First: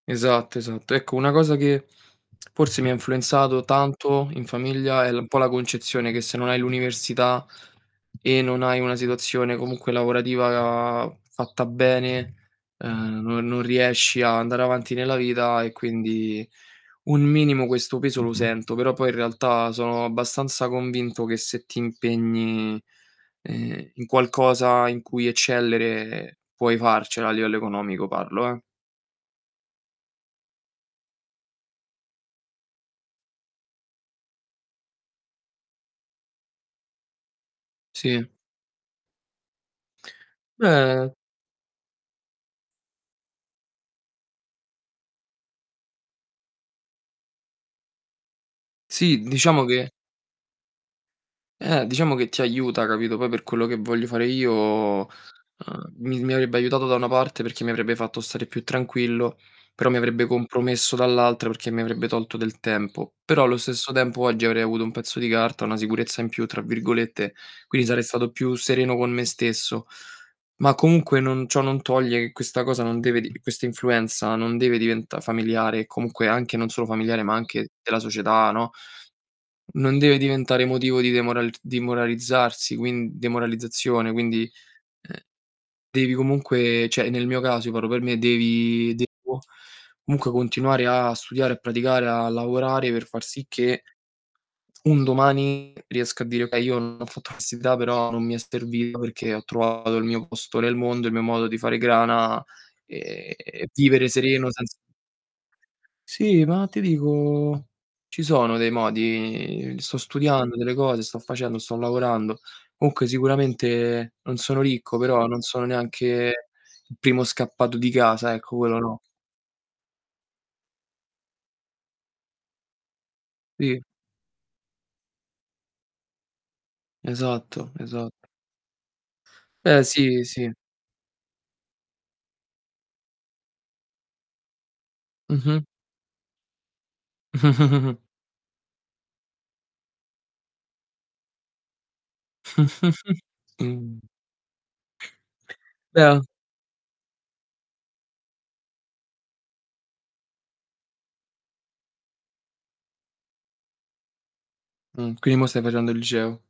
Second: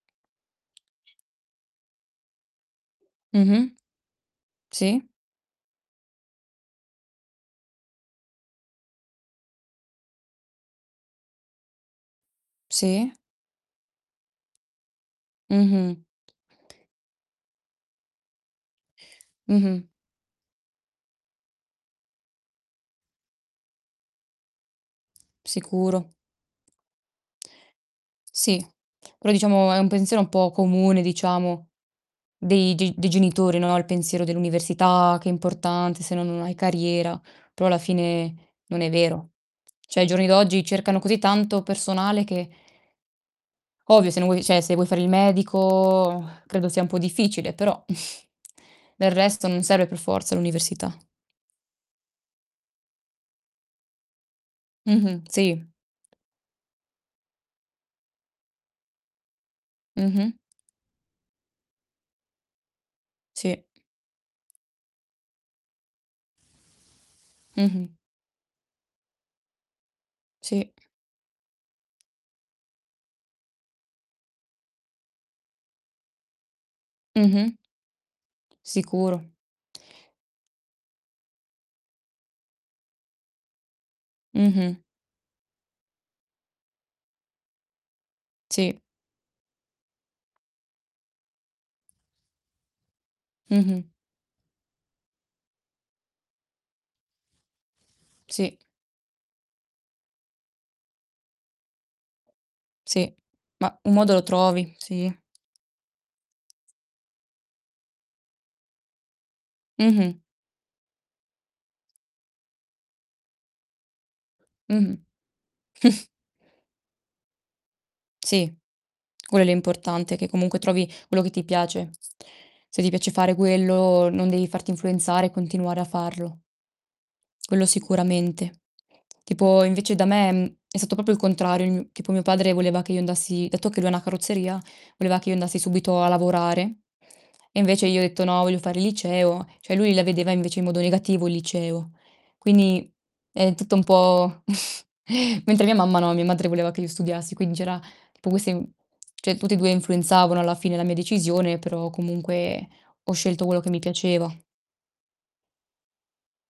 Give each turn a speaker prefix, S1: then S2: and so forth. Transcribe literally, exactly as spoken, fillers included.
S1: Esatto, esatto. Ecco, una cosa che forse mi ha influenzato
S2: Mh-mh.
S1: tanto in famiglia
S2: Sì.
S1: è l un po' la concezione che se non hai l'università e non hai una situazione comunque lavorativa fatta bene,
S2: Sì.
S1: uhm, non non riesci ad andare avanti nella vita e
S2: Mh-mh.
S1: quindi un minimo questo peso lo sento. Però poi in realtà
S2: Mh-mh.
S1: sono abbastanza convinto che se ti impegni, ehm, in qualcosa in cui
S2: Sicuro.
S1: eccellere puoi farcela a livello economico parlo, eh.
S2: Sì, quello diciamo è un pensiero un po' comune, diciamo. Dei ge dei genitori, no, il pensiero dell'università che è importante, se no non hai carriera. Però, alla
S1: Sì.
S2: fine non è vero. ceh, ai giorni d'oggi cercano
S1: Beh
S2: così tanto personale che Ovvio, se non vuoi ceh, se vuoi fare il medico credo sia un po' difficile, però del
S1: Sì,
S2: resto non
S1: diciamo
S2: serve
S1: che
S2: per forza l'università.
S1: Eh, diciamo che ti aiuta, capito. Poi per quello che voglio fare io, uhm,
S2: Mh-mh. Sì.
S1: mi mi avrebbe aiutato da una parte, perché mi avrebbe fatto stare più tranquillo, però mi avrebbe
S2: Mh-mh.
S1: compromesso dall'altra perché mi avrebbe tolto del tempo. Però, allo
S2: Sì.
S1: stesso tempo oggi avrei avuto un pezzo di carta, "una sicurezza in più", tra virgolette, quindi
S2: Mh-mh.
S1: sarei stato più sereno con me stesso.
S2: Sì.
S1: Ma comunque non ciò non toglie che questa cosa non deve d questa influenza non deve diventà familiare, comunque anche non solo familiare ma
S2: Mh-mh.
S1: anche della società, no,
S2: Sicuro.
S1: non deve diventare motivo di demoral dimoralizzarsi, quin demoralizzazione, quindi,
S2: Mh-mh.
S1: uhm, devi comunque ceh, nel mio caso, io parlo per me,
S2: Sì.
S1: devi devo comunque continuare a studiare, a praticare, a lavorare per far sì che
S2: Mh-mh.
S1: un domani riesca a dire: "Okay, io non ho fatto l'università però non mi è
S2: Sì.
S1: servito perché ho trovato il mio posto nel mondo, il mio modo di fare grana,
S2: Sì,
S1: e
S2: ma un
S1: vivere
S2: modo lo
S1: sereno
S2: trovi,
S1: senz"
S2: sì.
S1: sì, ma ti dico, ci sono dei modi. Sto
S2: Mh-mh.
S1: studiando delle cose, sto facendo, sto lavorando. Comunque sicuramente non sono ricco,
S2: Mh-mh.
S1: però non sono neanche il primo scappato di casa,
S2: Sì,
S1: ecco, quello no.
S2: quello è l'importante, che comunque trovi quello che ti piace. Se ti piace fare
S1: Sì.
S2: quello, non devi farti influenzare e continuare a farlo. Quello
S1: Esatto, esa
S2: sicuramente. Tipo
S1: Eh,
S2: invece da
S1: sì,
S2: me,
S1: sì.
S2: mhmm, è stato popo il contrario il mio tipo mio padre voleva che io andassi dato che lui ha una carrozzeria, voleva che io andassi
S1: Mh-mh.
S2: subito a lavorare. E invece io ho detto: "No, voglio fare il liceo." ceh, lui la vedeva invece in modo negativo il liceo. Quindi è tutto un
S1: Mh.
S2: po' mentre mia mamma no,
S1: Beh
S2: mia madre voleva che io studiassi, quindi c'era tipo queste i ceh, tutti e due influenzavano alla fine la mia decisione, però, comunque ho scelto quello che mi piaceva.
S1: Mh, quindi mò stai facendo il liceo.